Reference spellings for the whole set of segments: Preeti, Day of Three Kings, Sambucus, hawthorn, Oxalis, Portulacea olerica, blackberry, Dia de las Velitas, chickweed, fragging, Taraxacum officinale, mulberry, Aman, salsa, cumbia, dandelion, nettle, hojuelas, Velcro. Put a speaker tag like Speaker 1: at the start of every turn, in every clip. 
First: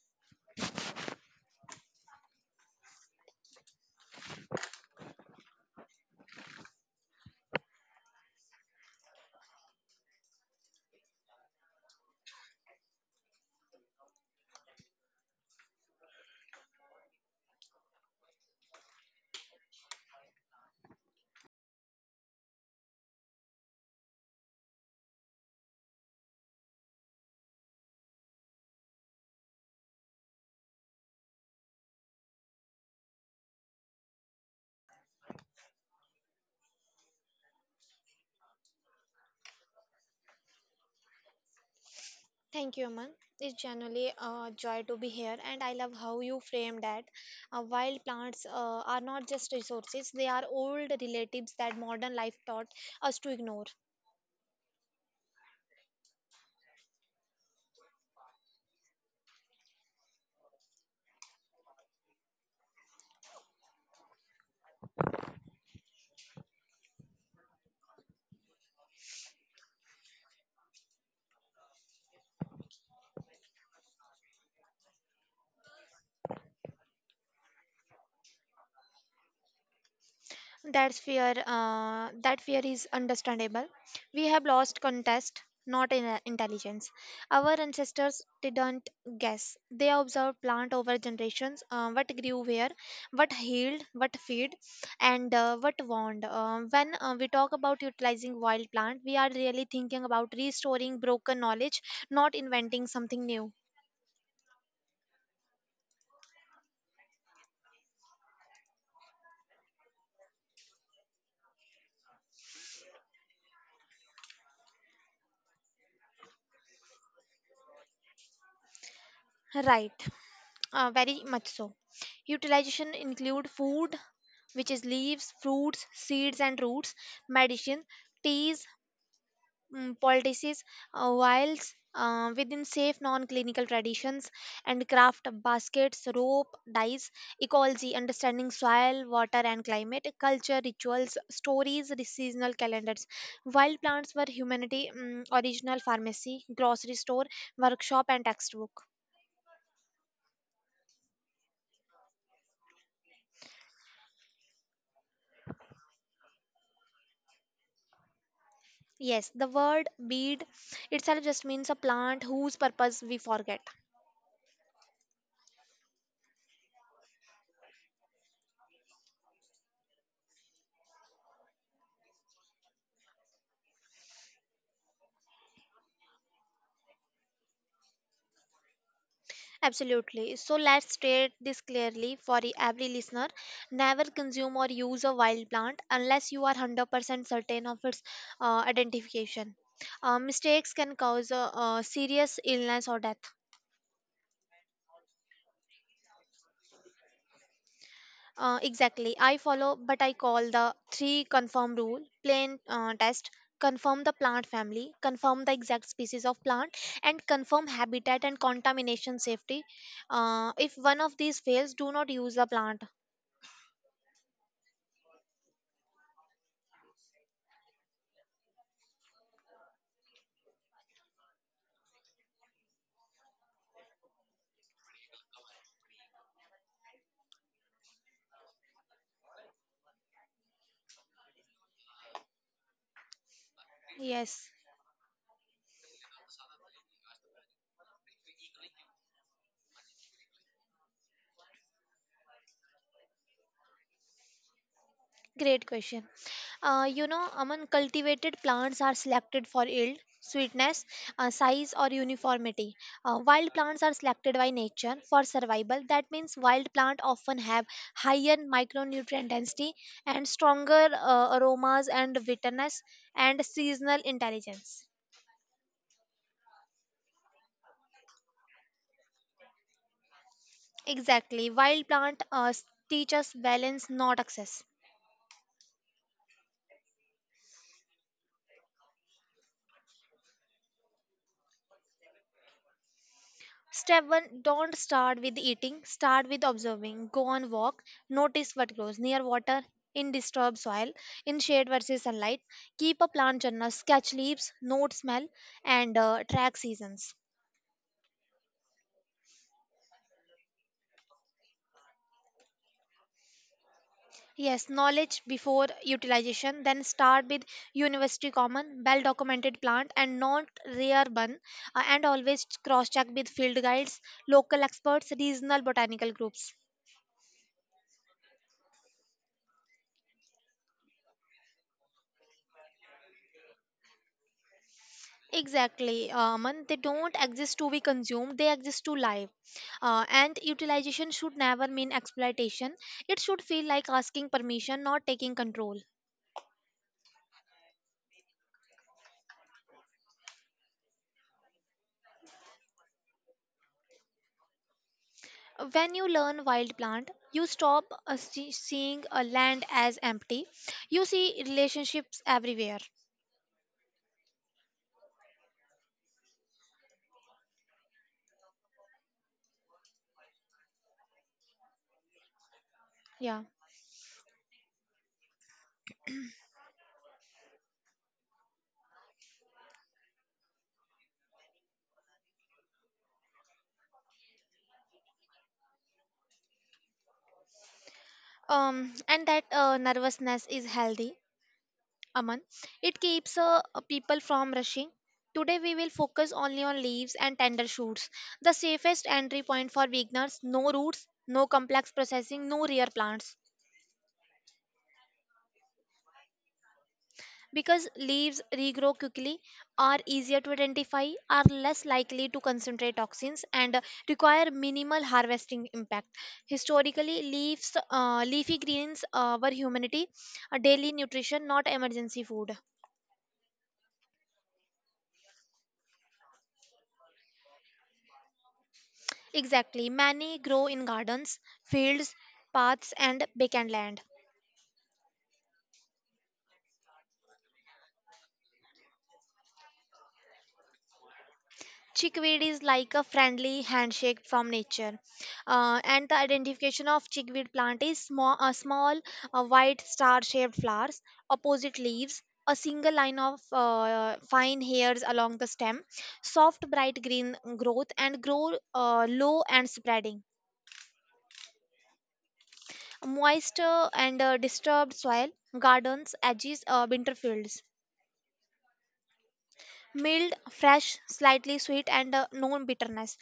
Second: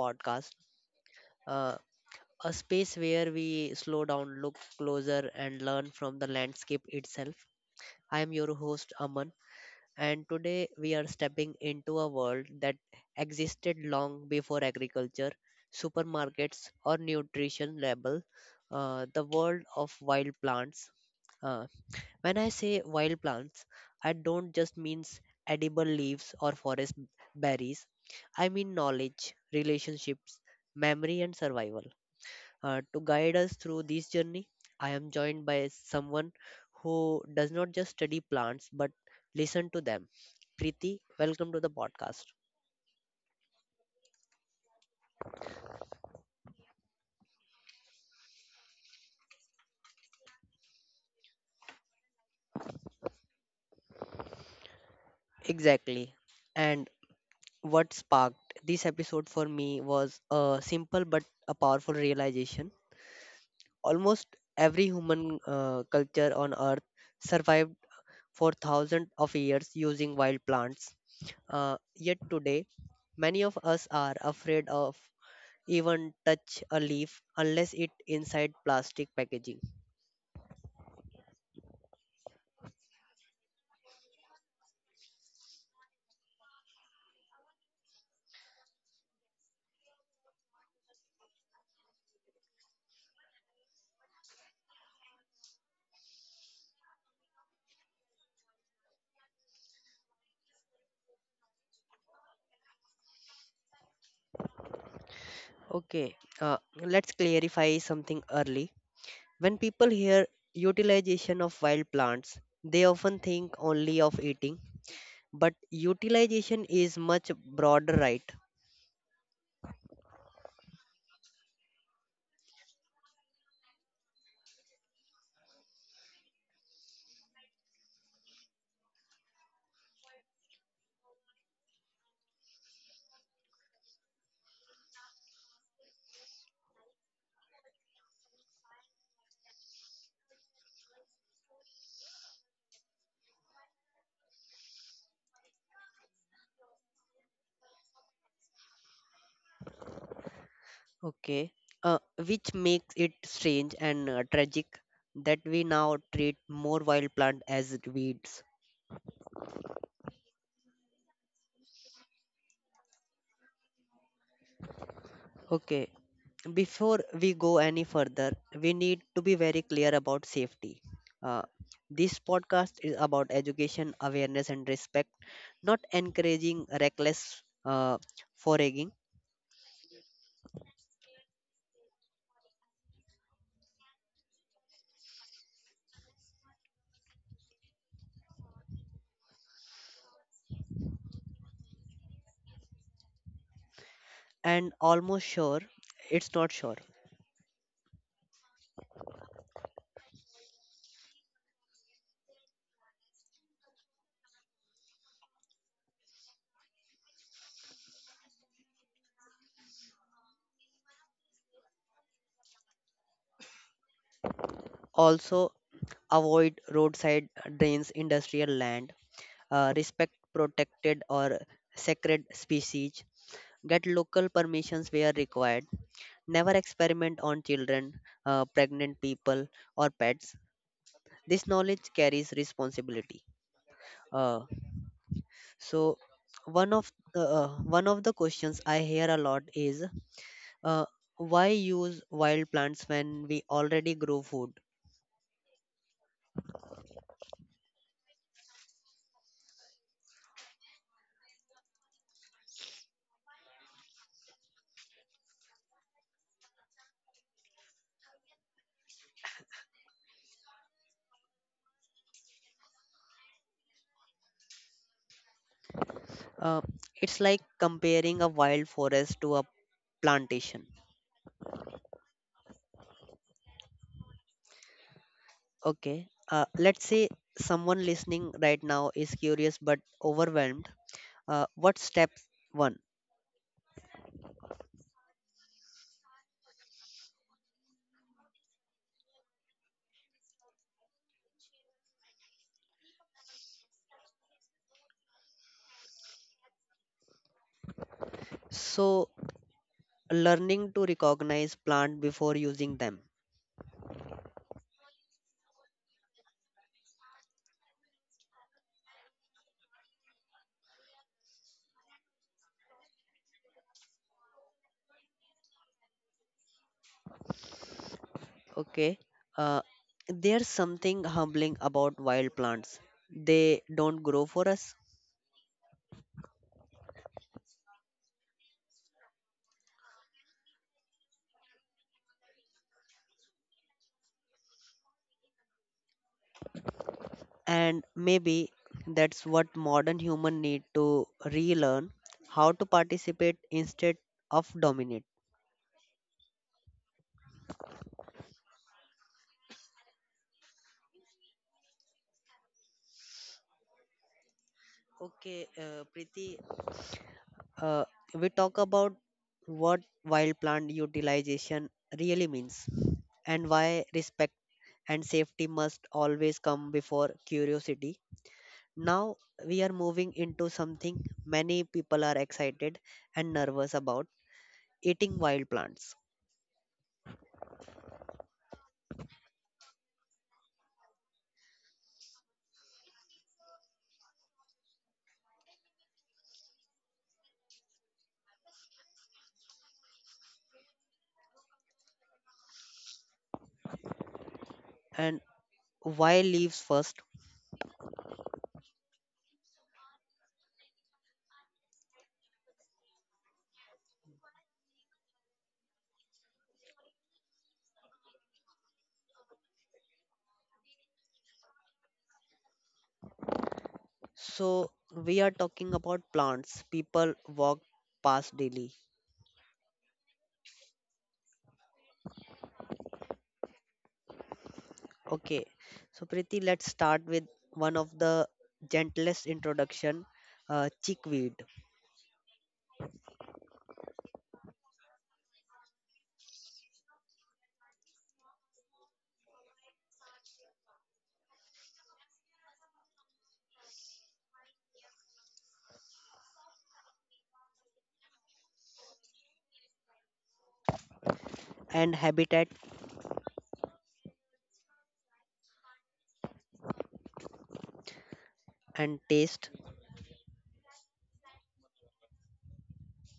Speaker 1: podcast, uh, a space where we slow down, look closer, and learn from the landscape itself. I am your host, Aman, and today we are stepping into a world that existed long before agriculture, supermarkets, or nutrition label. The world of wild plants. uh, when I say wild plants, I don't just mean edible leaves or forest berries. I mean knowledge, relationships, memory, and survival. To guide us through this journey, I am joined by someone who does not just study plants but listen to them. Preeti, welcome to the podcast.
Speaker 2: Thank you, Aman. It's genuinely a joy to be here, and I love how you frame that. Wild plants are not just resources, they are old relatives that modern life taught us to ignore.
Speaker 1: Exactly. And what sparked this episode for me was a simple but a powerful realization. Almost every human culture on Earth survived for thousands of years using wild plants. Yet today, many of us are afraid of even touch a leaf unless it inside plastic packaging.
Speaker 2: That's fear. That fear is understandable. We have lost contest, not in intelligence. Our ancestors didn't guess. They observed plant over generations. What grew where, what healed, what feed, and what warned. When we talk about utilizing wild plant, we are really thinking about restoring broken knowledge, not inventing something new.
Speaker 1: Okay, let's clarify something early. When people hear utilization of wild plants, they often think only of eating, but utilization is much broader, right?
Speaker 2: Right. Very much so. Utilization include food, which is leaves, fruits, seeds and roots, medicine, teas, poultices, vials within safe non-clinical traditions and craft baskets, rope, dyes, ecology, understanding soil, water and climate, culture, rituals, stories, seasonal calendars. Wild plants were humanity original pharmacy, grocery store, workshop and textbook.
Speaker 1: Okay. Uh, which makes it strange and tragic that we now treat more wild plant as weeds.
Speaker 2: Yes, the word bead itself just means a plant whose purpose we forget.
Speaker 1: Okay. Before we go any further, we need to be very clear about safety. Uh, this podcast is about education, awareness, and respect, not encouraging reckless foraging.
Speaker 2: Absolutely. So let's state this clearly for every listener. Never consume or use a wild plant unless you are 100% certain of its identification. Mistakes can cause serious illness or death.
Speaker 1: And almost sure, it's not sure.
Speaker 2: Exactly. I follow, but I call the three confirm rule plain test, confirm the plant family, confirm the exact species of plant, and confirm habitat and contamination safety. If one of these fails, do not use the plant.
Speaker 1: Also, avoid roadside drains, industrial land, respect protected or sacred species, get local permissions where required, never experiment on children, pregnant people, or pets. This knowledge carries responsibility. Uh,
Speaker 2: Yes.
Speaker 1: so, one of the questions I hear a lot is uh, why use wild plants when we already grow food?
Speaker 2: Great question. You know, among cultivated plants are selected for yield, sweetness, size, or uniformity. Wild plants are selected by nature for survival. That means wild plants often have higher micronutrient density and stronger aromas and bitterness and seasonal intelligence.
Speaker 1: Uh, it's like comparing a wild forest to a plantation.
Speaker 2: Exactly, wild plant teach us balance, not excess.
Speaker 1: Okay. Let's say someone listening right now is curious but overwhelmed. What's step one?
Speaker 2: Step one, don't start with eating, start with observing. Go on walk, notice what grows near water, in disturbed soil, in shade versus sunlight. Keep a plant journal, sketch leaves, note smell, and track seasons.
Speaker 1: So, learning to recognize plant before using them.
Speaker 2: Yes, knowledge before utilization, then start with university common, well documented plant and not rare one, and always cross check with field guides, local experts, regional botanical groups.
Speaker 1: Okay. Uh, there's something humbling about wild plants. They don't grow for us,
Speaker 2: Exactly, Aman. They don't exist to be consumed, they exist to live. And utilization should never mean exploitation. It should feel like asking permission, not taking control.
Speaker 1: and maybe that's what modern human need to relearn how to participate instead of dominate.
Speaker 2: When you learn wild plant, you stop seeing a land as empty. You see relationships everywhere.
Speaker 1: Okay, Preeti, uh, we talk about what wild plant utilization really means
Speaker 2: Yeah.
Speaker 1: and why respect and safety must always come before curiosity. Now we are moving into something many people are excited and nervous about eating wild plants
Speaker 2: And that nervousness is healthy. Aman. It keeps people from rushing. Today we will focus only on leaves and tender shoots, the safest entry point for beginners. No roots, no complex processing, no rear plants.
Speaker 1: and why leaves first.
Speaker 2: Because leaves regrow quickly, are easier to identify, are less likely to concentrate toxins, and require minimal harvesting impact. Historically, leaves, leafy greens were humanity, a daily nutrition, not emergency food.
Speaker 1: So we are talking about plants people walk past daily.
Speaker 2: Exactly. Many grow in gardens, fields, paths, and vacant land.
Speaker 1: Okay, so Preeti, let's start with one of the gentlest introduction, chickweed
Speaker 2: Chickweed is like a friendly handshake from nature. And the identification of chickweed plant is small, uh, small white star-shaped flowers, opposite leaves, a single line of fine hairs along the stem, soft bright green growth, and grow low and spreading.
Speaker 1: and habitat
Speaker 2: Moist and disturbed soil, gardens, edges, winter fields.
Speaker 1: and taste.
Speaker 2: Mild, fresh, slightly sweet, and no bitterness.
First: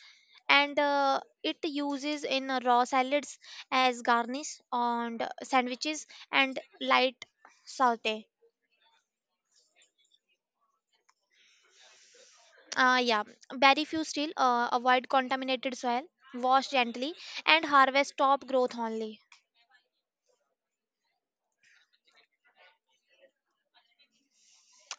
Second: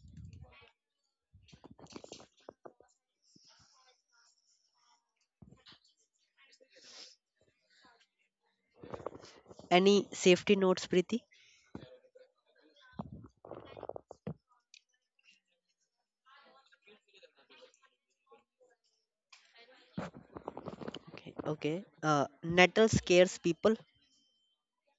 Speaker 2: And uh, it uses in raw salads as garnish on the sandwiches and light saute.
Speaker 1: Any safety notes, Preeti?
Speaker 2: Yeah, very few still avoid contaminated soil, wash gently, and harvest top growth only.
Speaker 1: Okay, okay. Nettle scares people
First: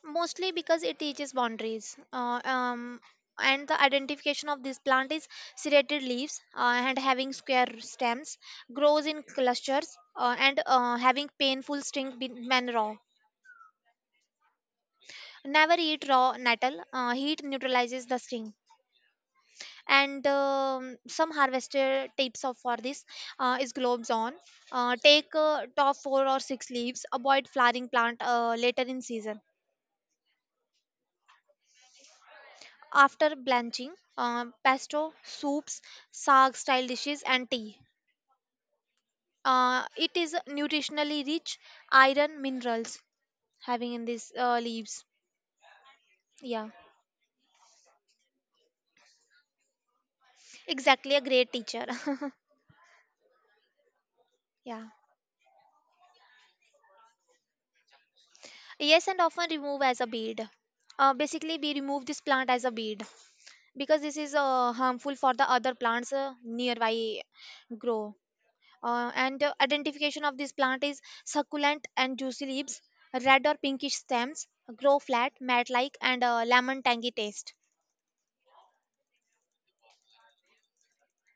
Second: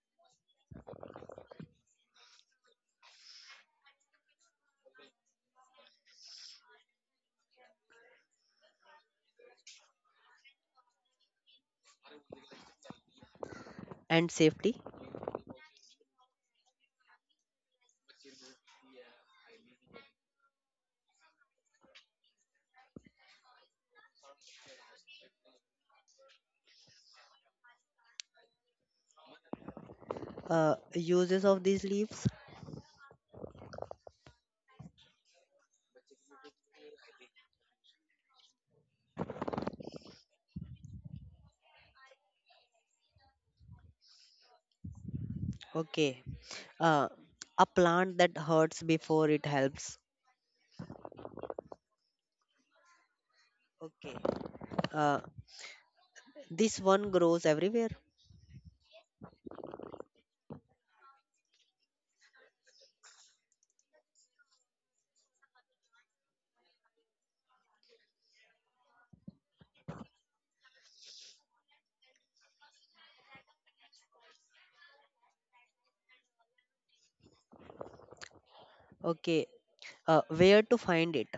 Speaker 2: Mostly because it teaches boundaries and the identification of this plant is serrated leaves and having square stems, grows in clusters and having painful sting when raw.
Speaker 1: and safety.
Speaker 2: Never eat raw nettle. Uh, heat neutralizes the sting, and some harvester tips of for this is globes on, take top four or six leaves, avoid flowering plant later in season.
Speaker 1: Uses of these leaves.
Speaker 2: After blanching, pesto, soups, sag style dishes, and tea. It is nutritionally rich, iron minerals having in these leaves.
Speaker 1: Okay.
Speaker 2: Yeah,
Speaker 1: Uh, a plant that hurts before it helps.
Speaker 2: exactly a great teacher.
Speaker 1: Okay.
Speaker 2: Yeah.
Speaker 1: Uh, this one grows everywhere.
Speaker 2: Yes, and often remove as a bead. Basically, we remove this plant as a bead because this is harmful for the other plants nearby grow. And identification of this plant is succulent and juicy leaves, red or pinkish stems, grow flat, mat-like, and lemon tangy taste.
Speaker 1: Okay. Where to find it?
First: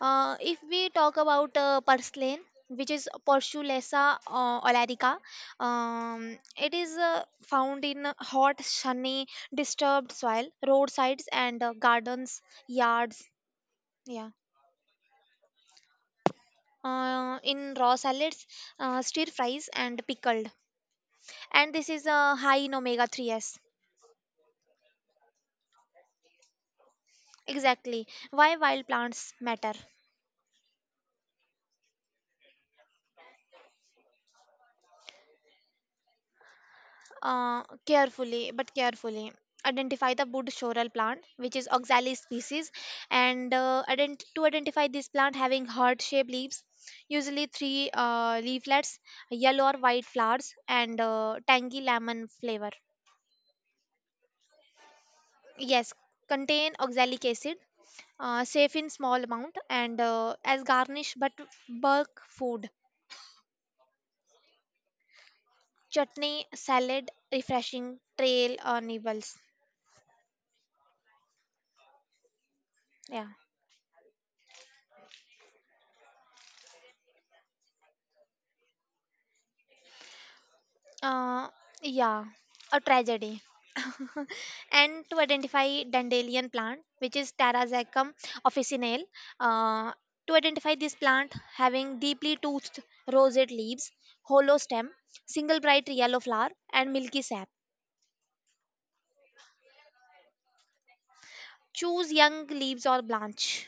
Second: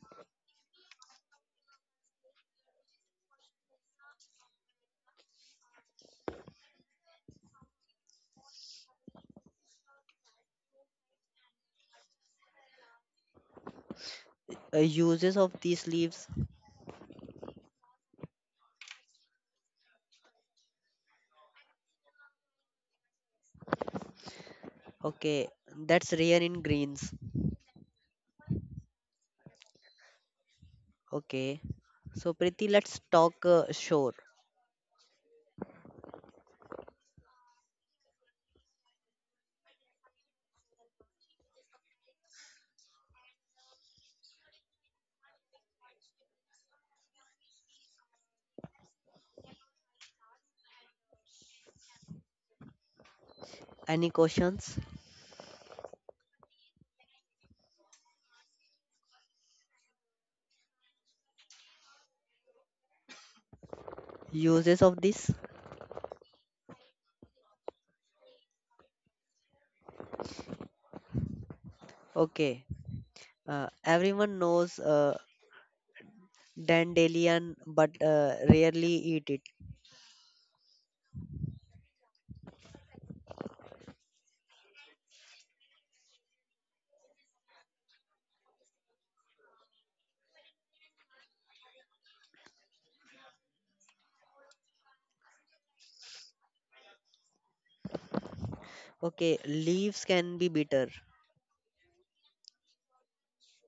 Speaker 2: If we talk about purslane, which is Portulacea olerica, it is found in hot, sunny, disturbed soil, roadsides, and gardens, yards. Yeah.
Speaker 1: Uses of these leaves.
Speaker 2: In raw salads, stir fries, and pickled. And this is high in omega 3s.
Speaker 1: Okay, that's rare in greens.
Speaker 2: Exactly. Why wild plants matter?
Speaker 1: Okay, so Preeti, let's talk shore.
Speaker 2: But carefully. Identify the wood sorrel plant, which is oxalis species, and to identify this plant having heart-shaped leaves, usually three leaflets, yellow or white flowers, and tangy lemon flavor.
Speaker 1: Any questions?
Speaker 2: Yes, contain oxalic acid, safe in small amount, and as garnish but bulk food,
Speaker 1: Uses of this?
Speaker 2: chutney, salad, refreshing trail or nibbles.
Speaker 1: Okay,
Speaker 2: Yeah.
Speaker 1: everyone knows dandelion, but rarely eat it.
Speaker 2: Uh, yeah, a tragedy. And to identify dandelion plant, which is Tarazacum officinale, uh, to identify this plant having deeply toothed rosate leaves, hollow stem, single bright yellow flower, and milky sap.
Speaker 1: Okay, leaves can be bitter,
Speaker 2: Choose young leaves or branch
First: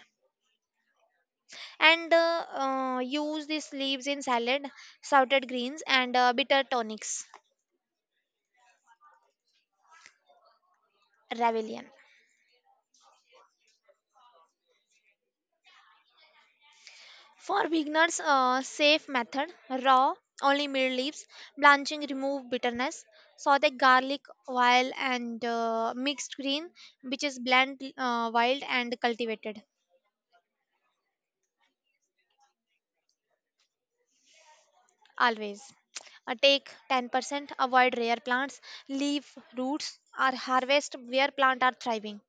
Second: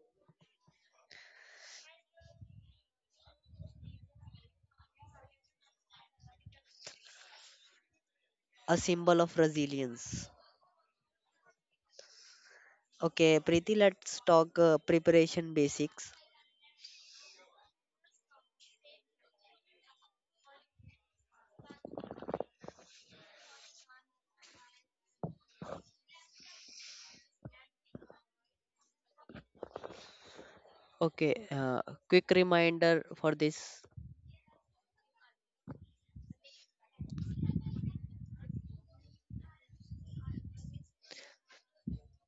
Speaker 2: and use these leaves in salad, salted greens, and bitter tonics.
Speaker 1: a symbol of resilience.
Speaker 2: Ravilian.
Speaker 1: Okay, Preeti, let's talk preparation basics.
Speaker 2: For beginners, a safe method raw, only middle leaves, blanching remove bitterness, saute garlic while and mixed green, which is blend wild and cultivated
Speaker 1: Okay, quick reminder for this.
Speaker 2: always. Take 10%, avoid rare plants, leave roots, or harvest where plant are thriving.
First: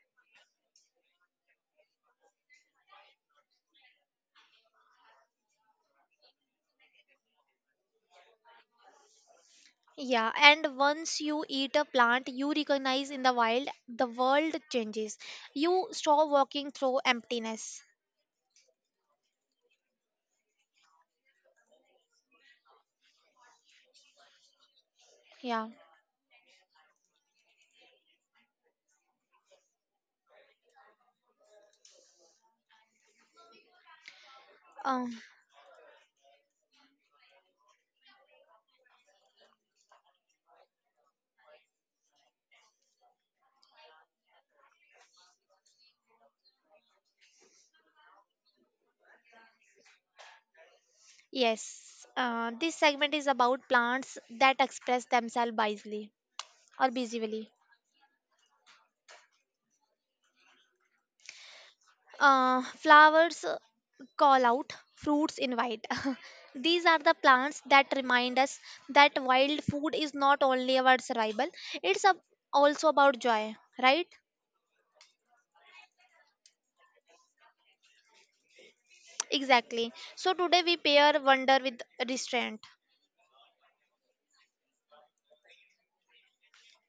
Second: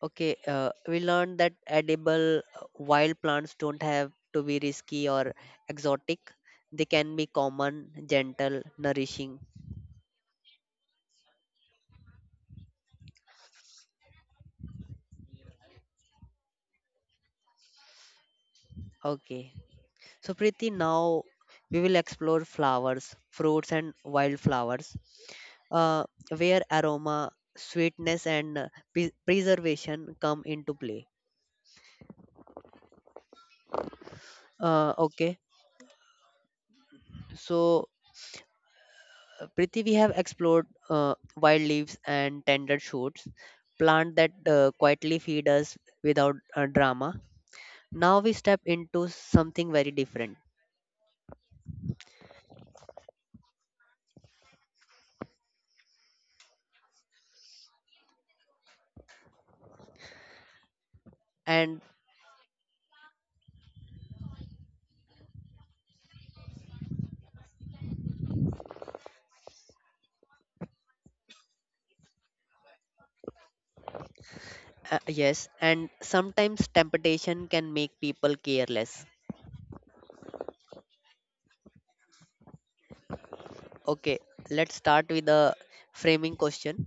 Speaker 1: Okay, we learned that edible wild plants don't have to be risky or exotic. They can be common, gentle, nourishing.
Speaker 2: Yeah, and once you eat a plant you recognize in the wild, the world changes. You stop walking through emptiness.
Speaker 1: Okay. So, Preeti, now we will explore flowers, fruits, and wildflowers,
Speaker 2: Yeah.
Speaker 1: uh, where aroma, sweetness, and preservation come into play.
Speaker 2: Um.
Speaker 1: Okay. So, Priti, we have explored wild leaves and tender shoots, plant that quietly feed us without drama. Now we step into something very different.
Speaker 2: Yes, this segment is about plants that express themselves wisely or visibly.
Speaker 1: And
Speaker 2: Flowers call out, fruits invite. These are the plants that remind us that wild food is not only about survival, it's also about joy, right?
Speaker 1: yes, and sometimes temptation can make people careless.
Speaker 2: Exactly. So today we pair wonder with restraint.
Speaker 1: Okay, let's start with the framing question.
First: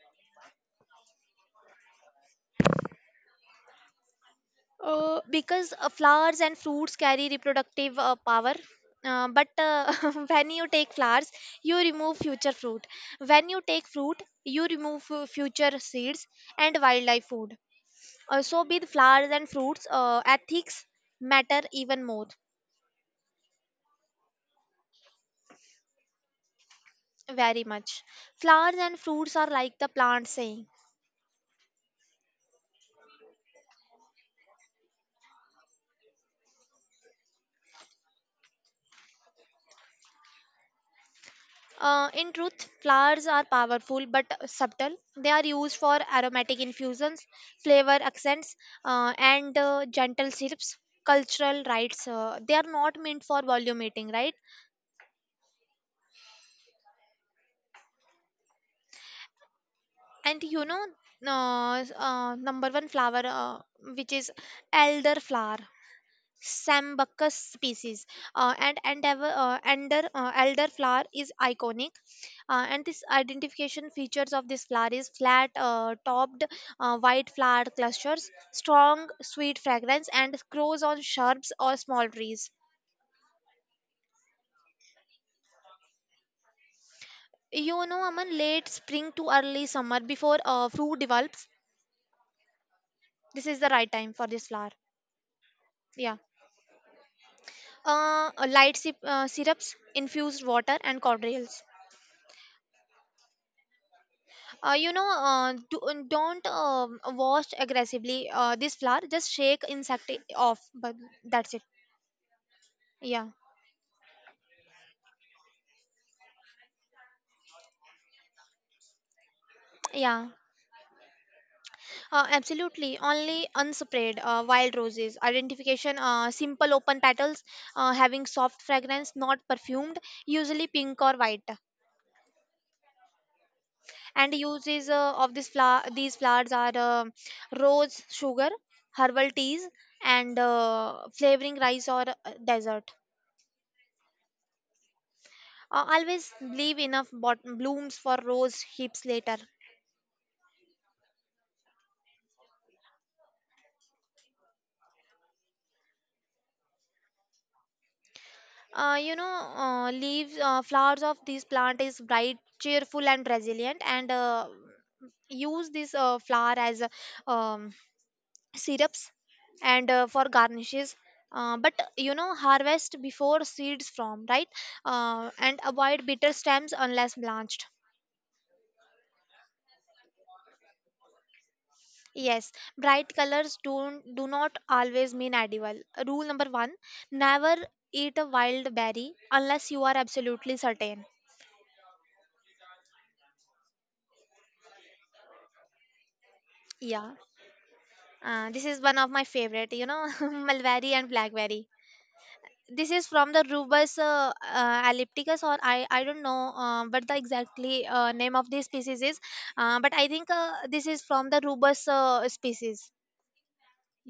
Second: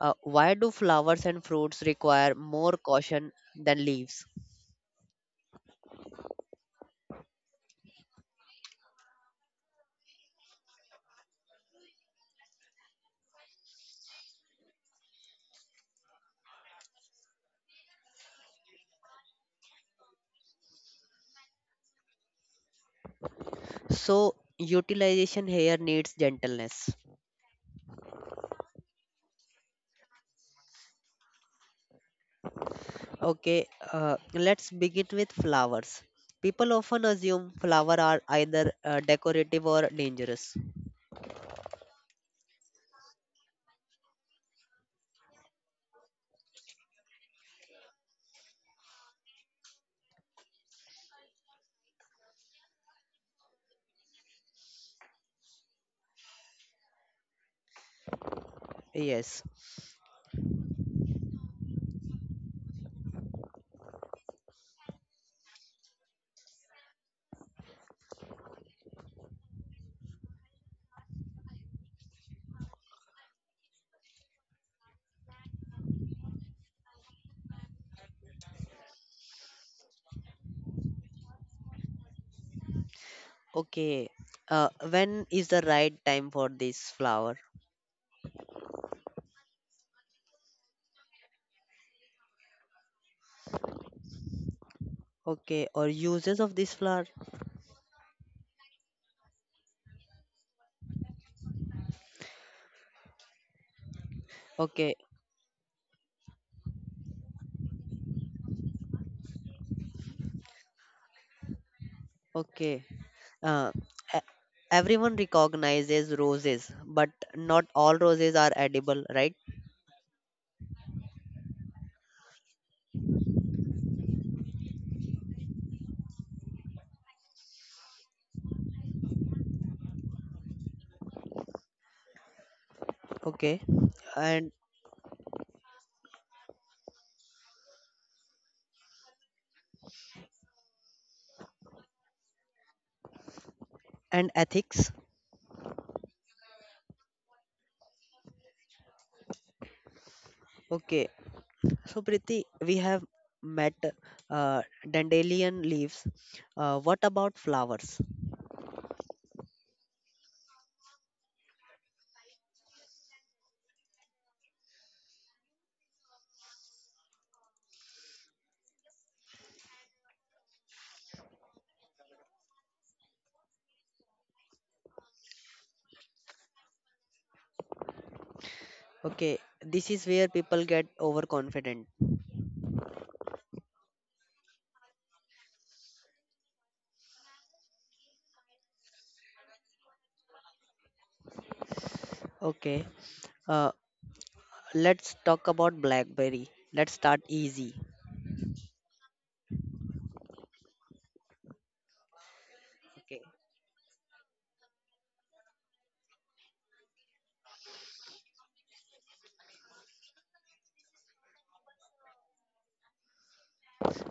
Speaker 1: Why do flowers and fruits require more caution than leaves?
Speaker 2: Because flowers and fruits carry reproductive power. But when you take flowers, you remove future fruit. When you take fruit, you remove future seeds and wildlife food. So, with flowers and fruits, ethics matter even more,
Speaker 1: So, utilization here needs gentleness.
Speaker 2: very much. Flowers and fruits are like the plant saying.
Speaker 1: Okay, let's begin with flowers. People often assume flowers are either decorative or dangerous.
Speaker 2: In truth, flowers are powerful but subtle. They are used for aromatic infusions, flavor accents, and gentle syrups, cultural rites. They are not meant for volume eating, right?
Speaker 1: Yes.
Speaker 2: And you know, number one flower, which is elder flower. Sambucus species. Elderflower is iconic. And this identification features of this flower is flat topped white flower clusters, strong sweet fragrance, and grows on shrubs or small trees.
Speaker 1: Okay. When is the right time for this flower?
Speaker 2: You know, Aman, late spring to early summer before fruit develops. This is the right time for this flower.
Speaker 1: Okay. Or
Speaker 2: Yeah.
Speaker 1: uses of this flower?
Speaker 2: Light sip, syrups, infused water, and cordials.
Speaker 1: Okay.
Speaker 2: Don't wash aggressively this flour, just shake off, but that's it.
Speaker 1: Okay.
Speaker 2: Yeah.
Speaker 1: Uh, e- everyone recognizes roses, but not all roses are edible, right?
Speaker 2: Yeah, absolutely, only unsprayed wild roses, identification simple, open petals having soft fragrance, not perfumed, usually pink or white.
Speaker 1: Okay.
Speaker 2: And
Speaker 1: And
Speaker 2: uses of this flower, these flowers are rose sugar, herbal teas, and flavoring rice or dessert.
Speaker 1: and ethics.
Speaker 2: Always leave enough blooms for rose hips later.
Speaker 1: Okay. So, Priti, we have met uh, dandelion leaves. What about flowers?
Speaker 2: You know, leaves, flowers of this plant is bright, cheerful, and resilient. And use this flower as um, syrups and for garnishes. But you know, harvest before seeds form, right? And avoid bitter stems unless blanched.
Speaker 1: Okay, this is where people get overconfident.
Speaker 2: Yes, bright colors don't do not always mean edible. Rule number one: never eat a wild berry unless you are absolutely certain.
Speaker 1: Okay, uh, let's talk about blackberry. Let's
Speaker 2: Yeah,
Speaker 1: start easy.
Speaker 2: this is one of my favorite. You know, mulberry and blackberry. This is
Speaker 1: Okay,
Speaker 2: from the Rubus ellipticus, or I don't know, but the exactly name of this species is. But I think this is from the Rubus species.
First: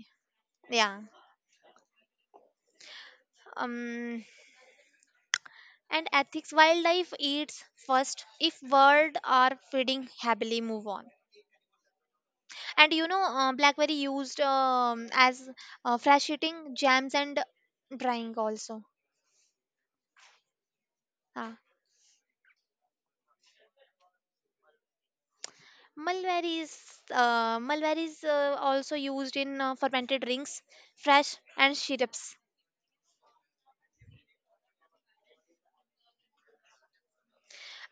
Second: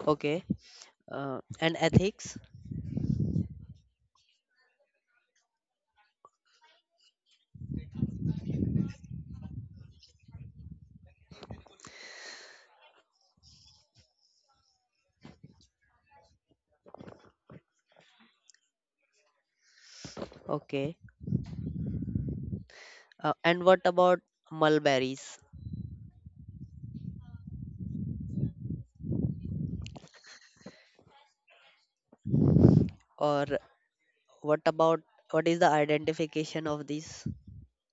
Speaker 1: okay,
Speaker 2: Yeah.
Speaker 1: and ethics.
Speaker 2: Um, and ethics, wildlife eats first, if bird are feeding happily move on. And you know blackberry used as fresh eating, jams, and drying also.
Speaker 1: Okay,
Speaker 2: Ah.
Speaker 1: and what about mulberries?
Speaker 2: Mulberries, mulberries also used in fermented drinks, fresh and syrups.
Speaker 1: Or what about what is the identification of these?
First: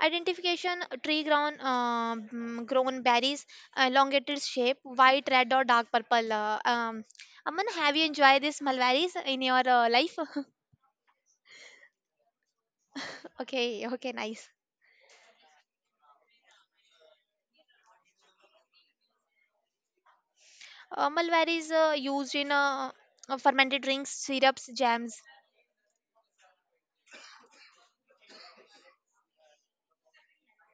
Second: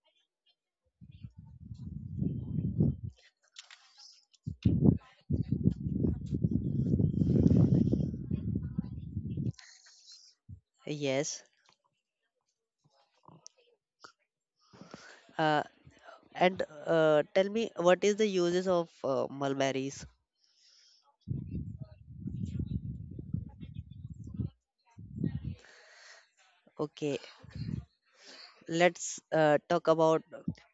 Speaker 2: Identification, tree grown grown berries, elongated shape, white, red, or dark purple, Aman, have you enjoyed this mulberries in your life?
Speaker 1: Yes.
Speaker 2: Okay, okay, nice.
Speaker 1: Uh, And tell me, what is the uses of mulberries?
Speaker 2: Malware is used in fermented drinks, syrups, jams.
Speaker 1: Okay, let's talk about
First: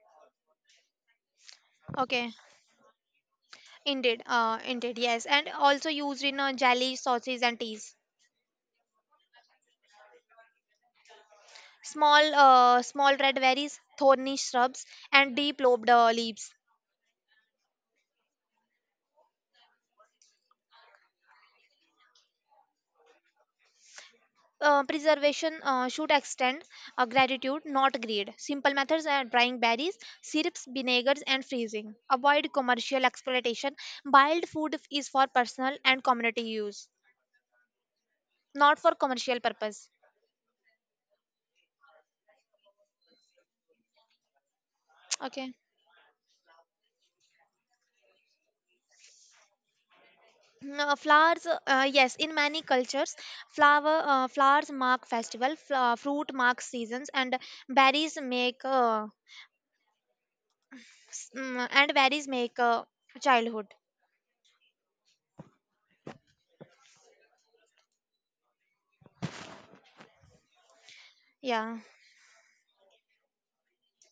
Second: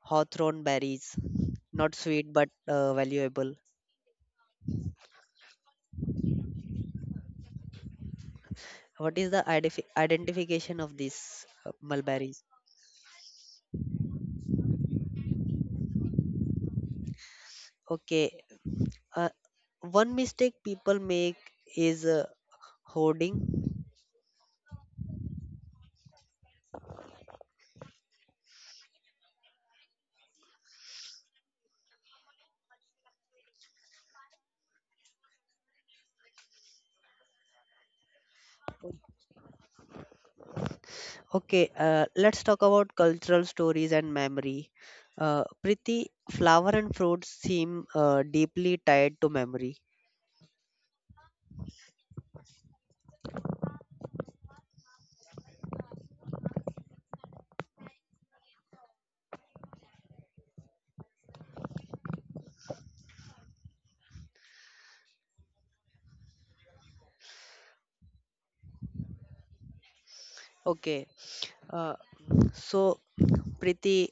Speaker 1: hawthorn berries. Not
Speaker 2: Okay,
Speaker 1: sweet, but valuable.
Speaker 2: indeed, indeed, yes, and also used in jelly, sauces, and teas.
Speaker 1: What is the identification of these
Speaker 2: Small,
Speaker 1: mulberries?
Speaker 2: small red berries, thorny shrubs, and deep lobed leaves.
Speaker 1: Okay, uh, one mistake people make is hoarding.
Speaker 2: Preservation should extend gratitude, not greed. Simple methods are drying berries, syrups, vinegars, and freezing. Avoid commercial exploitation. Wild food is for personal and community use, not for commercial purpose.
Speaker 1: Okay, let's talk about cultural stories and memory.
Speaker 2: Okay.
Speaker 1: Priti, flower and fruits seem deeply tied to memory.
Speaker 2: Flowers, yes, in many cultures flowers mark festival, fruit marks seasons, and berries make s- mm, and berries make uh, childhood.
Speaker 1: Okay,
Speaker 2: Yeah,
Speaker 1: Uh, so, Priti,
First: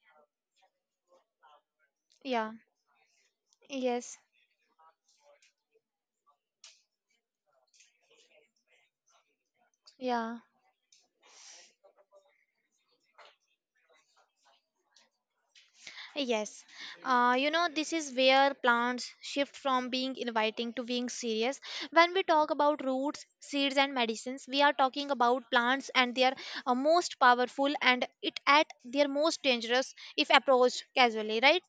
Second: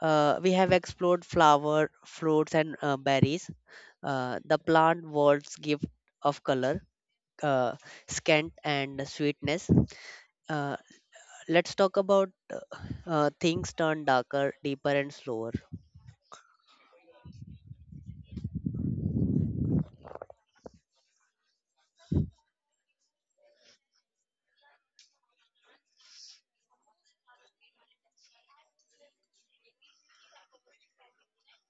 Speaker 1: we have explored flower,
Speaker 2: yeah.
Speaker 1: fruits, and berries.
Speaker 2: Yes,
Speaker 1: The plant world's gift of color, uh, scent, and sweetness.
Speaker 2: yeah.
Speaker 1: Uh, let's talk about things turn darker, deeper, and slower.
Speaker 2: Yes, you know, this is where plants shift from being inviting to being serious. When we talk about roots, seeds, and medicines, we are talking about plants and their most powerful, and it at their most dangerous if approached casually, right?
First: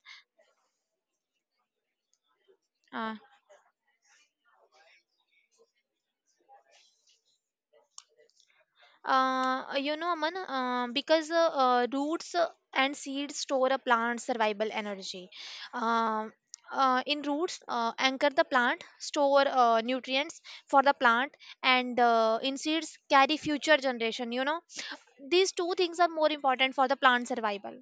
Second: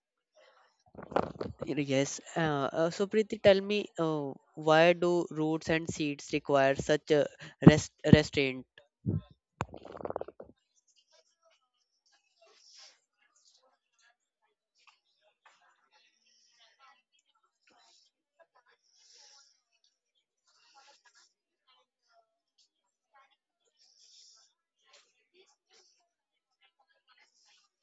Speaker 1: Yes. So,
Speaker 2: Uh,
Speaker 1: Preeti, tell me, why do roots and seeds require such a restraint?
Speaker 2: You know, Aman, because roots and seeds store a plant's survival energy. Um in roots, anchor the plant, store nutrients for the plant, and in seeds, carry future generation. You know, these two things are more important for the plant survival.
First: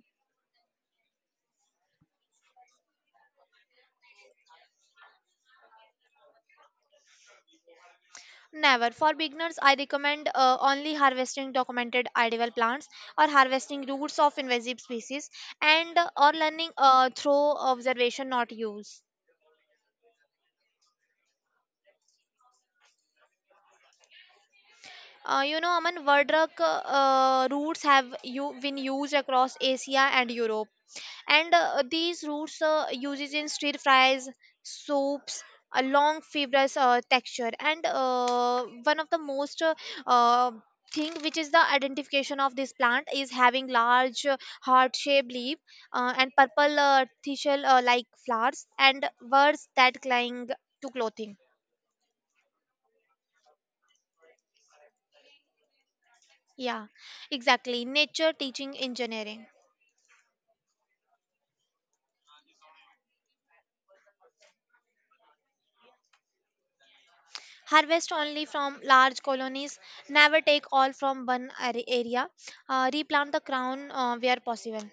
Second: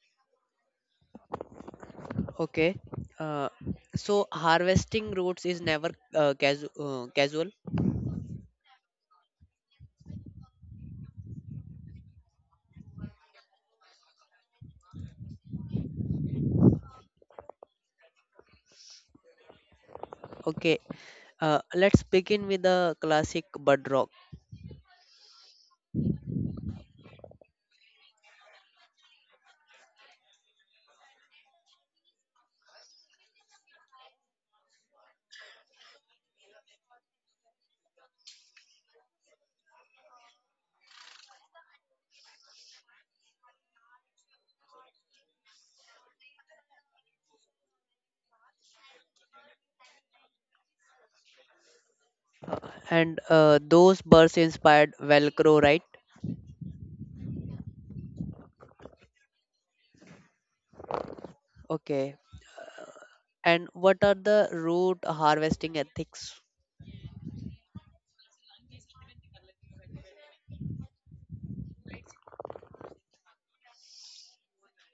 Speaker 1: Okay. Uh, so harvesting roots is never uh, casual.
Speaker 2: Never. For beginners, I recommend only harvesting documented edible plants, or harvesting roots of invasive species, and or learning through observation, not use.
Speaker 1: Okay. Let's begin with the classic bird rock.
Speaker 2: You know, Aman, Vardrak routes have you been used across Asia and Europe, and these roots uses in stir fries, soups, a long fibrous texture, and one of the most uh, thing which is the identification of this plant is having large heart-shaped leaf and purple thistle like flowers and words that cling to clothing.
Speaker 1: Uh, and those birds inspired Velcro, right?
Speaker 2: Yeah, exactly, nature teaching engineering.
Speaker 1: Okay. And what are the root harvesting ethics?
Speaker 2: Harvest only from large colonies. Never take all from area. Replant the crown where possible.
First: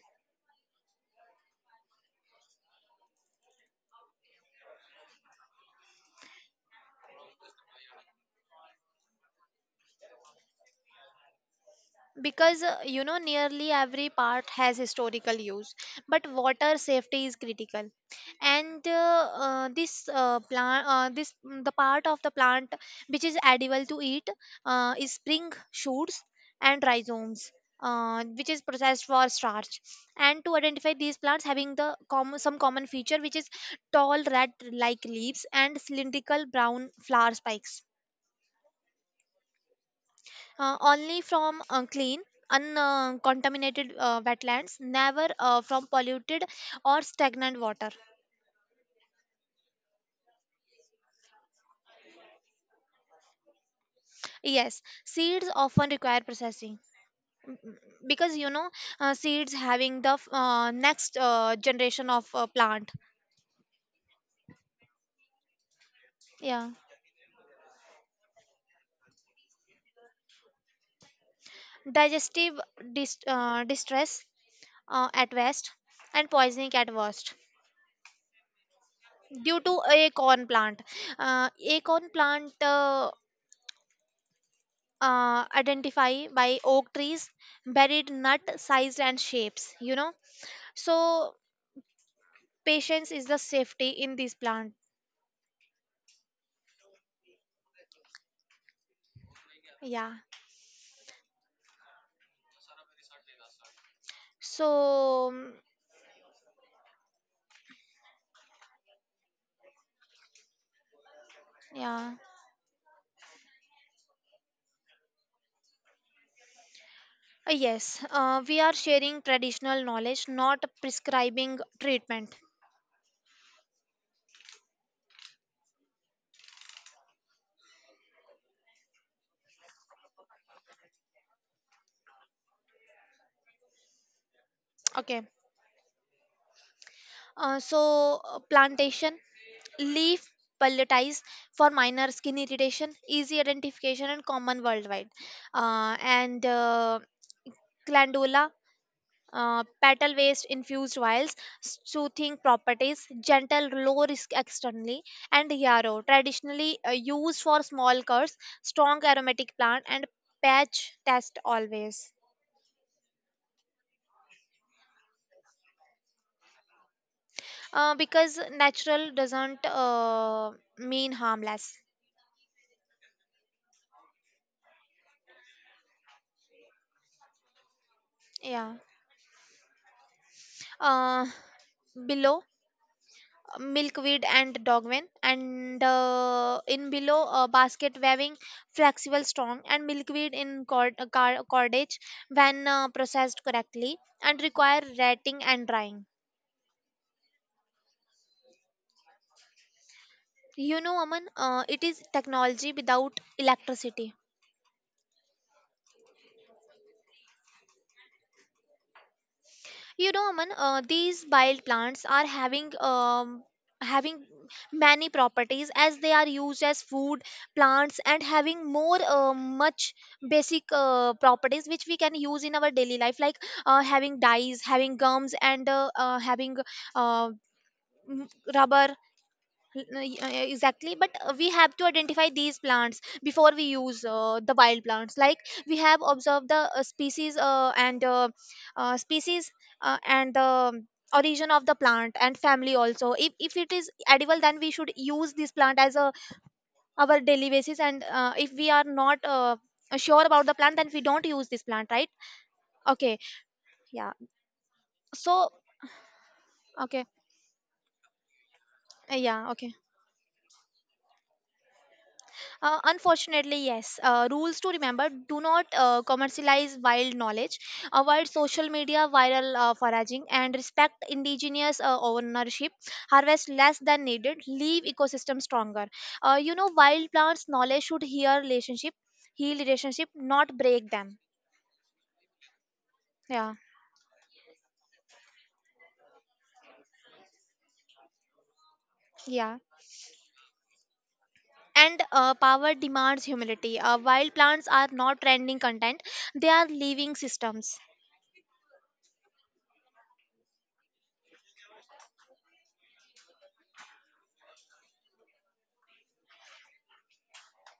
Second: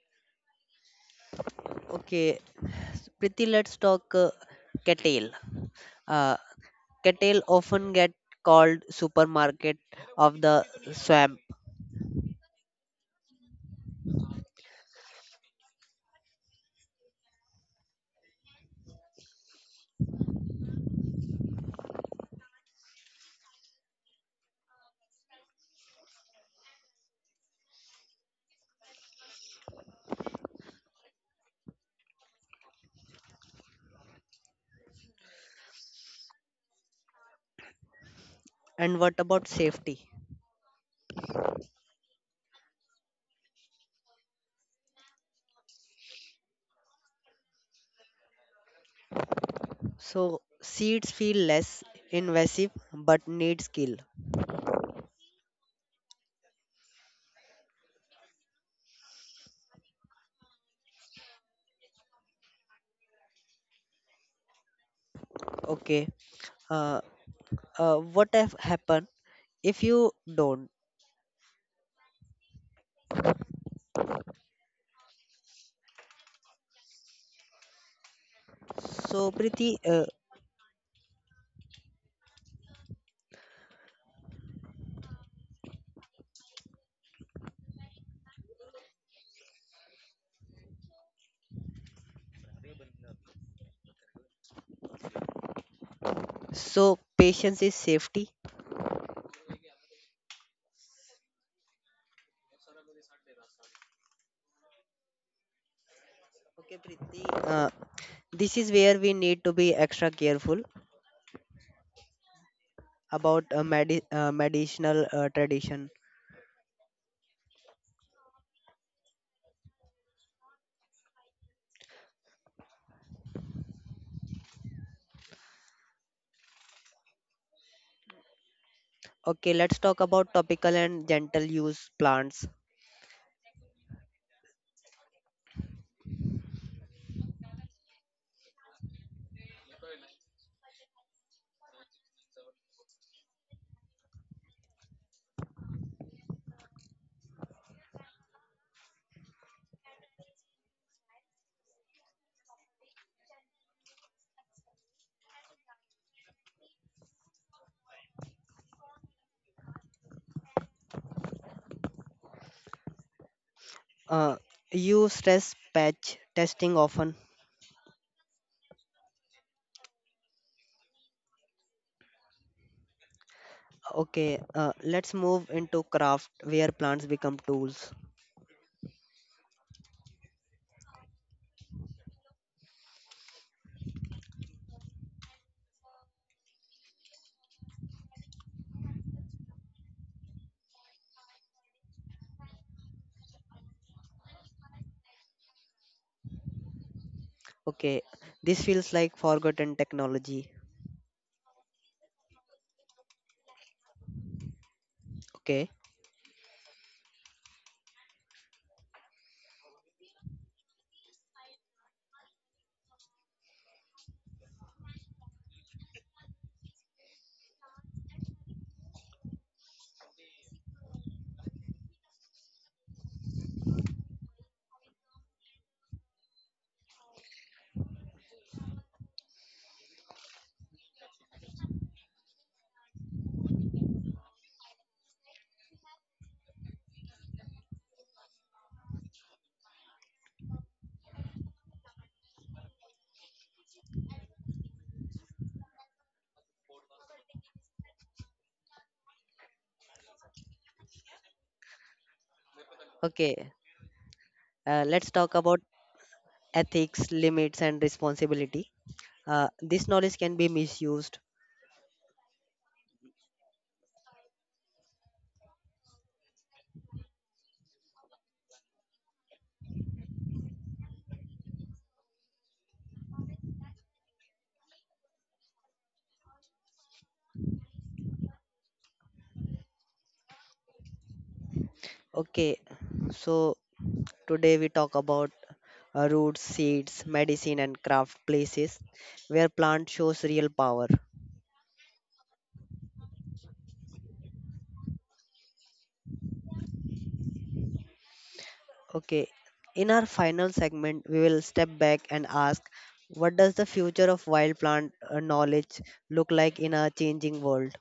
Speaker 1: Okay. Pretty, let's talk cattle. Uh, cattle often get called supermarket of the swamp.
Speaker 2: Because you know, nearly every part has historical use, but water safety is critical. And this plant this mm, the part of the plant which is edible to eat is spring shoots and rhizomes, which is processed for starch. And to identify these plants, having the common some common feature which is tall red like leaves and cylindrical brown flower spikes.
Speaker 1: And what about safety?
Speaker 2: Only from clean uncontaminated wetlands, never from polluted or stagnant water.
Speaker 1: So seeds feel less invasive but need skill.
Speaker 2: Yes, seeds often require processing. Mm, mm, because you know, seeds having the next generation of plant.
Speaker 1: Okay.
Speaker 2: Yeah.
Speaker 1: Uh, what have happened if you don't?
Speaker 2: Digestive distress at west, and poisoning at worst.
Speaker 1: So
Speaker 2: Due
Speaker 1: Priti,
Speaker 2: to acorn plant. uh, acorn plant uh, Identify by oak trees, buried nut size and shapes, you know. So patience is the safety in this plant.
Speaker 1: so patience is safety.
Speaker 2: Yeah. so mm,
Speaker 1: Okay, Priti. This is where we need to be extra careful
Speaker 2: yeah.
Speaker 1: about medicinal tradition.
Speaker 2: Yes, we are sharing traditional knowledge, not prescribing treatment.
Speaker 1: Okay, let's talk about topical and gentle use plants.
Speaker 2: Okay. uh, so Plantation leaf pelletized for minor skin irritation, easy identification and common worldwide. Uh, and Glandula, petal waste infused oils, soothing properties, gentle low risk externally. And yarrow, traditionally used for small curds, strong aromatic plant, and patch test always.
Speaker 1: Uh, you stress patch testing often.
Speaker 2: Because natural doesn't mean harmless.
Speaker 1: Okay, let's move into craft where plants become tools.
Speaker 2: Yeah. Uh, Below milkweed and dogwin, and in below basket weaving, flexible strong, and milkweed in cordage when processed correctly, and require rating and drying.
Speaker 1: Okay, this feels like forgotten technology.
Speaker 2: You know, Aman, it is technology without electricity.
Speaker 1: Okay,
Speaker 2: You know, Aman, these wild plants are having many properties, as they are used as food plants, and having more much basic properties which we can use in our daily life, like having dyes, having gums, and having uh, m- rubber. Yeah, exactly, but we have to identify these plants before we use the wild plants, like we have observed the species and species and the origin of the plant and family also. If it is edible, then we should use this plant as a our daily basis. And if we are not sure about the plant, then we don't use this plant, right? Okay.
Speaker 1: okay,
Speaker 2: Yeah.
Speaker 1: let's talk
Speaker 2: so
Speaker 1: about
Speaker 2: okay.
Speaker 1: ethics, limits, and responsibility.
Speaker 2: Yeah okay.
Speaker 1: This knowledge can be misused.
Speaker 2: Unfortunately, yes. Rules to remember: do not commercialize wild knowledge, avoid social media viral foraging, and respect indigenous ownership. Harvest less than needed, leave ecosystem stronger. You know, wild plants' knowledge should heal relationship, not break them.
Speaker 1: Okay,
Speaker 2: Yeah,
Speaker 1: so today we talk about roots, seeds, medicine, and craft places where
Speaker 2: yeah.
Speaker 1: plant shows real power.
Speaker 2: And power demands humility. Wild plants are not trending content; they are living systems.
Speaker 1: Okay, in our final segment, we will step back and ask what does the future of wild plant knowledge look like in a changing world?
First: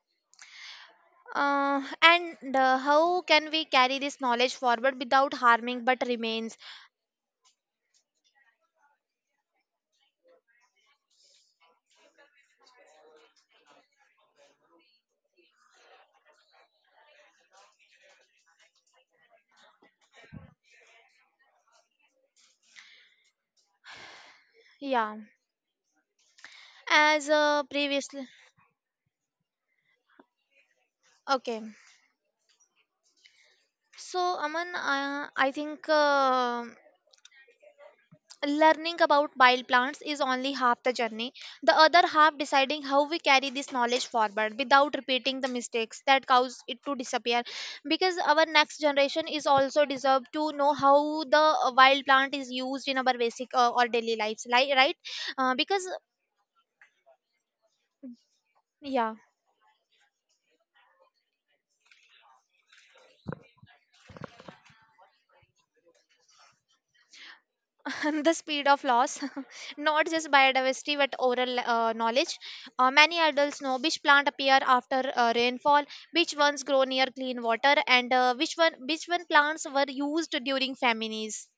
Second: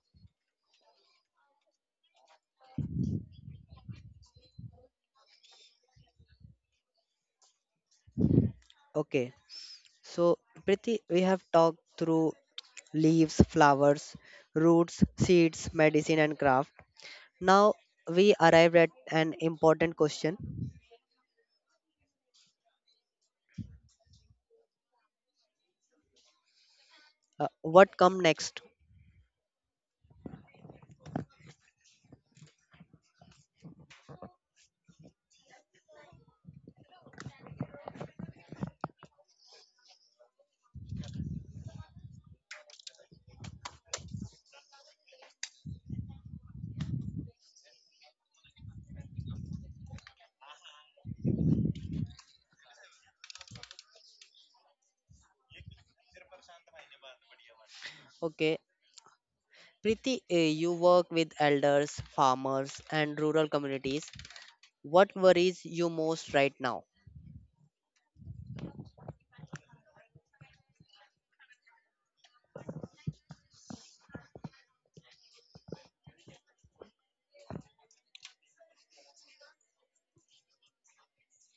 Speaker 2: And How can we carry this knowledge forward without harming but remains?
Speaker 1: Okay, so Priti, we have talked through leaves, flowers, roots, seeds, medicine, and craft. Now we arrived at an important question.
Speaker 2: Yeah, as
Speaker 1: What come
Speaker 2: previously.
Speaker 1: next?
Speaker 2: Okay. So, Aman, I think learning about wild plants is only half the journey. The other half deciding how we carry this knowledge forward without repeating the mistakes that cause it to disappear. Because our next generation is also deserve to know how the wild plant is used in our basic or daily lives, right? Because.
Speaker 1: Okay,
Speaker 2: Yeah,
Speaker 1: Priti, you work with elders, farmers, and rural communities. What worries you most right now?
Speaker 2: the speed of loss, not just biodiversity but oral knowledge. Many adults know which plant appear after rainfall, which ones grow near clean water, and which one plants were used during famines.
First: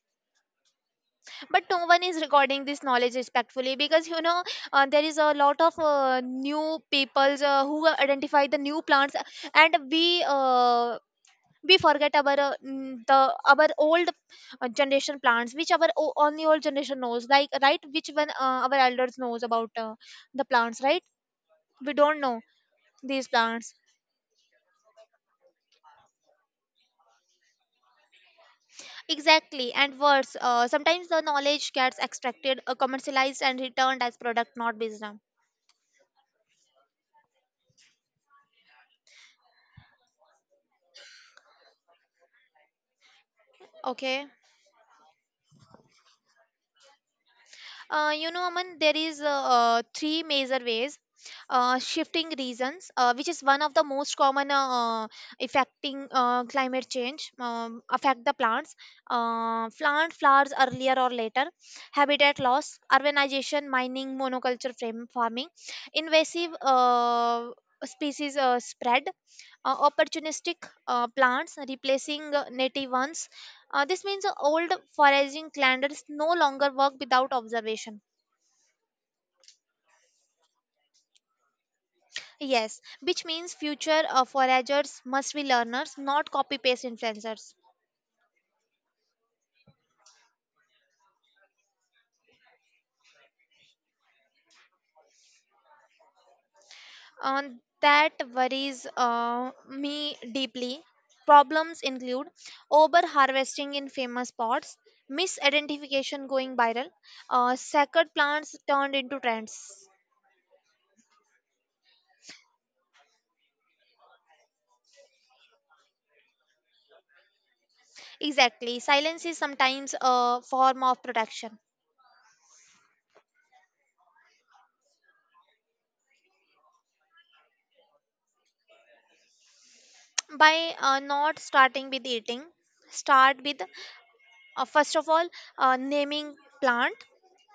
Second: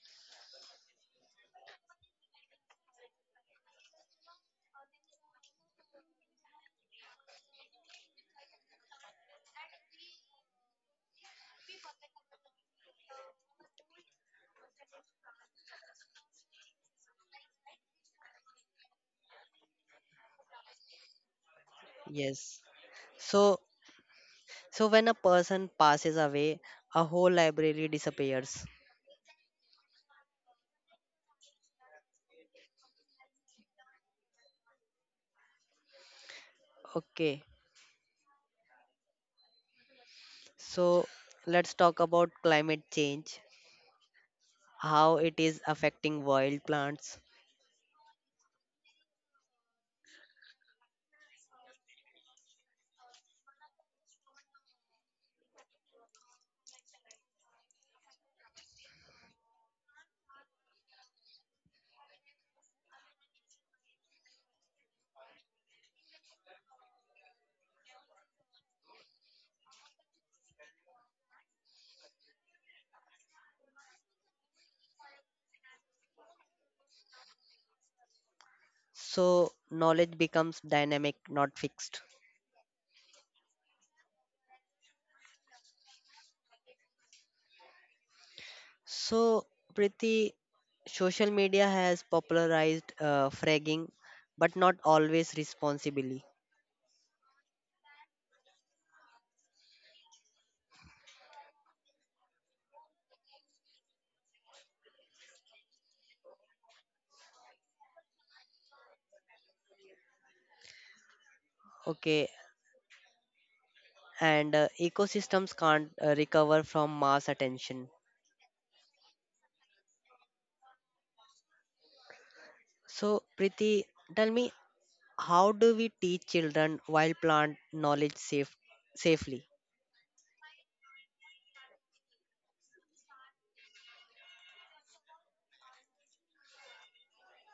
Speaker 2: But no one is recording this knowledge respectfully, because you know, there is a lot of new peoples who identify the new plants, and we forget our mm, the our old generation plants, which our only old generation knows, like, right, which when our elders knows about the plants, right? We don't know
Speaker 1: Yes.
Speaker 2: these
Speaker 1: So,
Speaker 2: plants.
Speaker 1: so when a person passes away, a whole library disappears.
Speaker 2: Exactly, and worse, sometimes the knowledge gets extracted, commercialized, and returned as product, not wisdom.
Speaker 1: Okay. So, let's talk about climate change,
Speaker 2: Okay.
Speaker 1: how it is affecting wild plants.
Speaker 2: You know, Aman, there is three major ways. Shifting reasons, which is one of the most common uh, affecting climate change, affect the plants. Plant flowers earlier or later, habitat loss, urbanization, mining, monoculture frame farming, invasive species spread, opportunistic plants replacing native ones. This means old foraging calendars no longer work without observation.
Speaker 1: So, knowledge becomes dynamic, not fixed.
Speaker 2: Yes, which means future foragers must be learners, not copy paste influencers.
Speaker 1: So, Priti, social media has popularized fragging, but not always responsibly.
Speaker 2: Uh, that worries me deeply. Problems include over harvesting in famous spots, misidentification going viral, sacred plants turned into trends.
Speaker 1: Okay. And ecosystems can't recover from mass attention.
Speaker 2: Exactly, silence is sometimes a form of protection.
Speaker 1: So, Priti, tell me, how do we teach children wild plant knowledge safely?
Speaker 2: By not starting with eating. Start with first of all, naming plant,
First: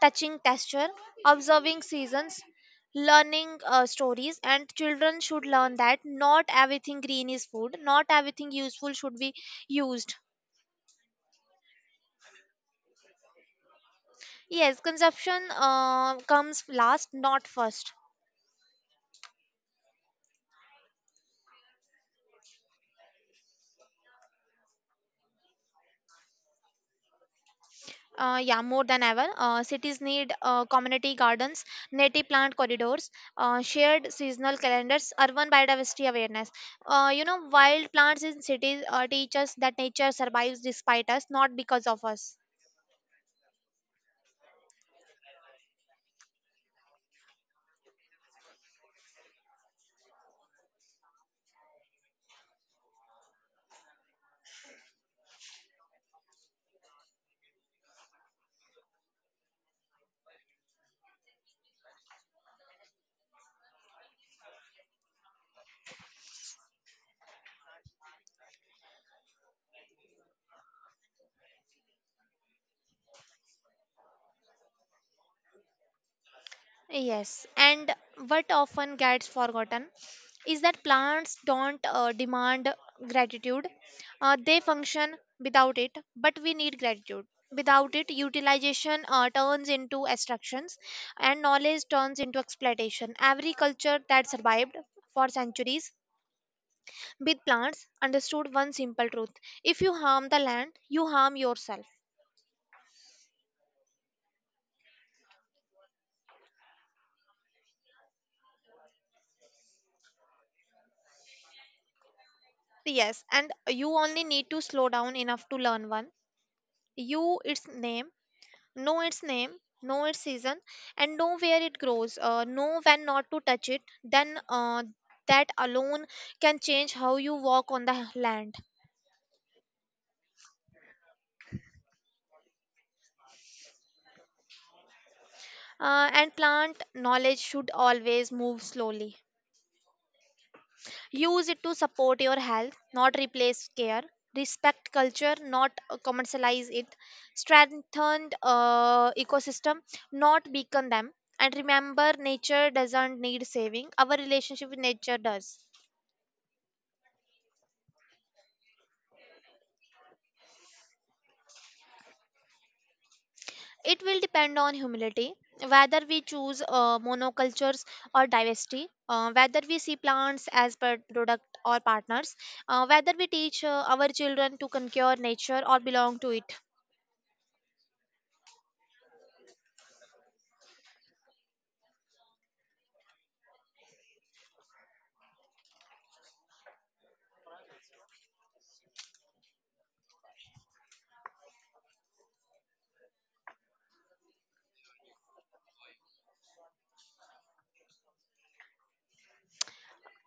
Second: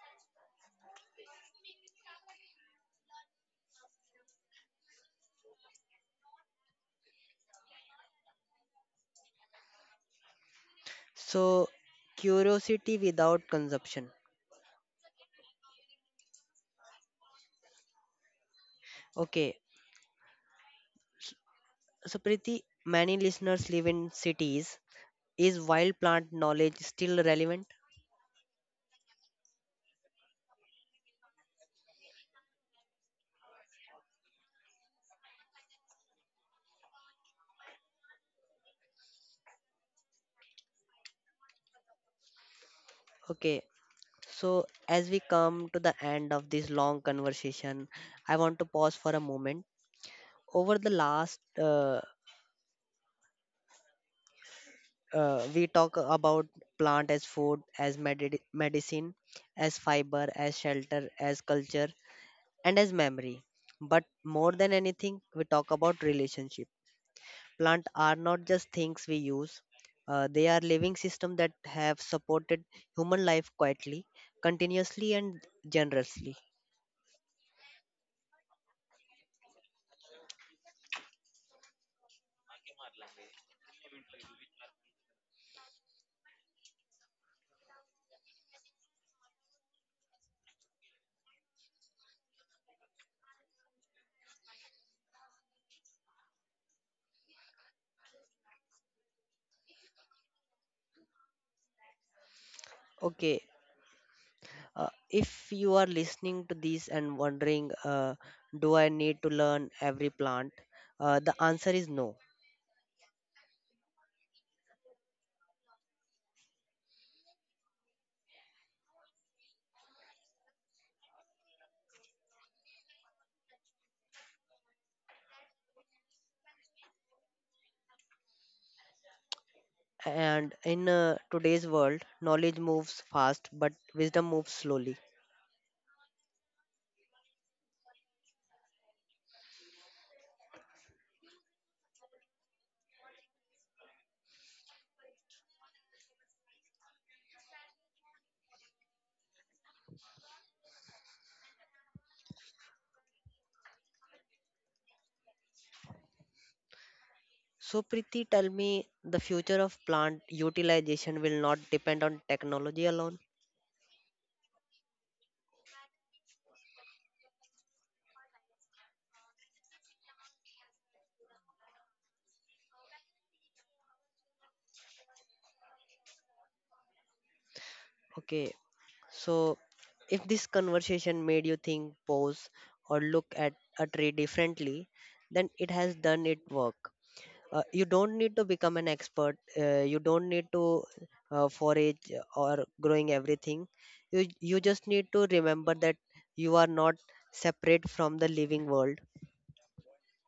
Speaker 2: touching texture, observing seasons, learning stories. And children should learn that not everything green is food, not everything useful should be used.
Speaker 1: So, curiosity without consumption.
Speaker 2: Yes, consumption comes last, not first.
Speaker 1: Okay, so Priti, many listeners live in cities. Is wild plant knowledge still relevant?
Speaker 2: Yeah, more than ever. Cities need community gardens, native plant corridors, shared seasonal calendars, urban biodiversity awareness. You know, wild plants in cities teach us that nature survives despite us, not because of us.
Speaker 1: Okay, so as we come to the end of this long conversation, I want to pause for a moment. Over the last we talk about plant as food, as medicine, as fiber, as shelter, as culture, and as memory, but more than anything we talk about relationship. Plant are not just things we use. They are living system that have supported human life quietly, continuously, and generously.
Speaker 2: Yes, and what often gets forgotten is that plants don't demand gratitude. They function without it, but we need gratitude. Without it, utilization turns into extractions, and knowledge turns into exploitation. Every culture that survived for centuries with plants understood one simple truth: if you harm the land, you harm yourself.
Speaker 1: Okay, if you are listening to this and wondering, do I need to learn every plant, the answer is no.
Speaker 2: Yes, and you only need to slow down enough to learn one. You, its name Know its name, know its season, and know where it grows. Know when not to touch it. Then that alone can change how you walk on the land.
Speaker 1: And in today's world, knowledge moves fast, but wisdom moves slowly.
Speaker 2: And plant knowledge should always move slowly. Use it to support your health, not replace care. Respect culture, not commercialize it. Strengthen ecosystem, not weaken them. And remember, nature doesn't need saving. Our relationship with nature does.
Speaker 1: So, Priti, tell me the future of plant utilization will not depend on technology alone.
Speaker 2: It will depend on humility, whether we choose monocultures or diversity, whether we see plants as per product or partners, whether we teach our children to conquer nature or belong to it.
Speaker 1: Okay, so if this conversation made you think, pause, or look at a tree differently, then it has done its work. You don't need to become an expert. You don't need to forage or growing everything. You just need to remember that you are not separate from the living world.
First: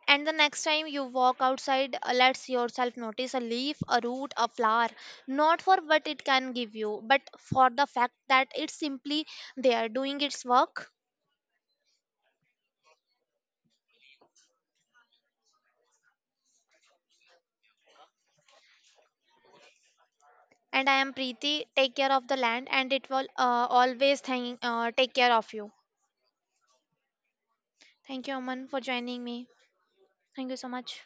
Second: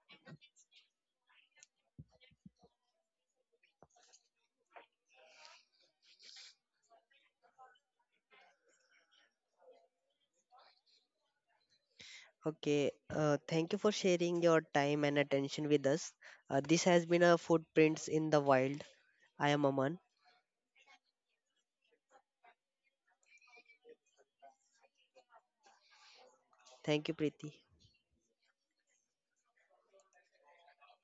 Speaker 2: And the next time you walk outside, let yourself notice a leaf, a root, a flower, not for what it can give you, but for the fact that it's simply there doing its work.
Speaker 1: Okay, thank you for sharing your time and attention with us. This has been a Footprints in the Wild. I am Aman.
Speaker 2: And I am Preeti. Take care of the land, and it will always take care of you.
Speaker 1: Thank you, Preeti.
Speaker 2: Thank you, Aman, for joining me. Thank you so much.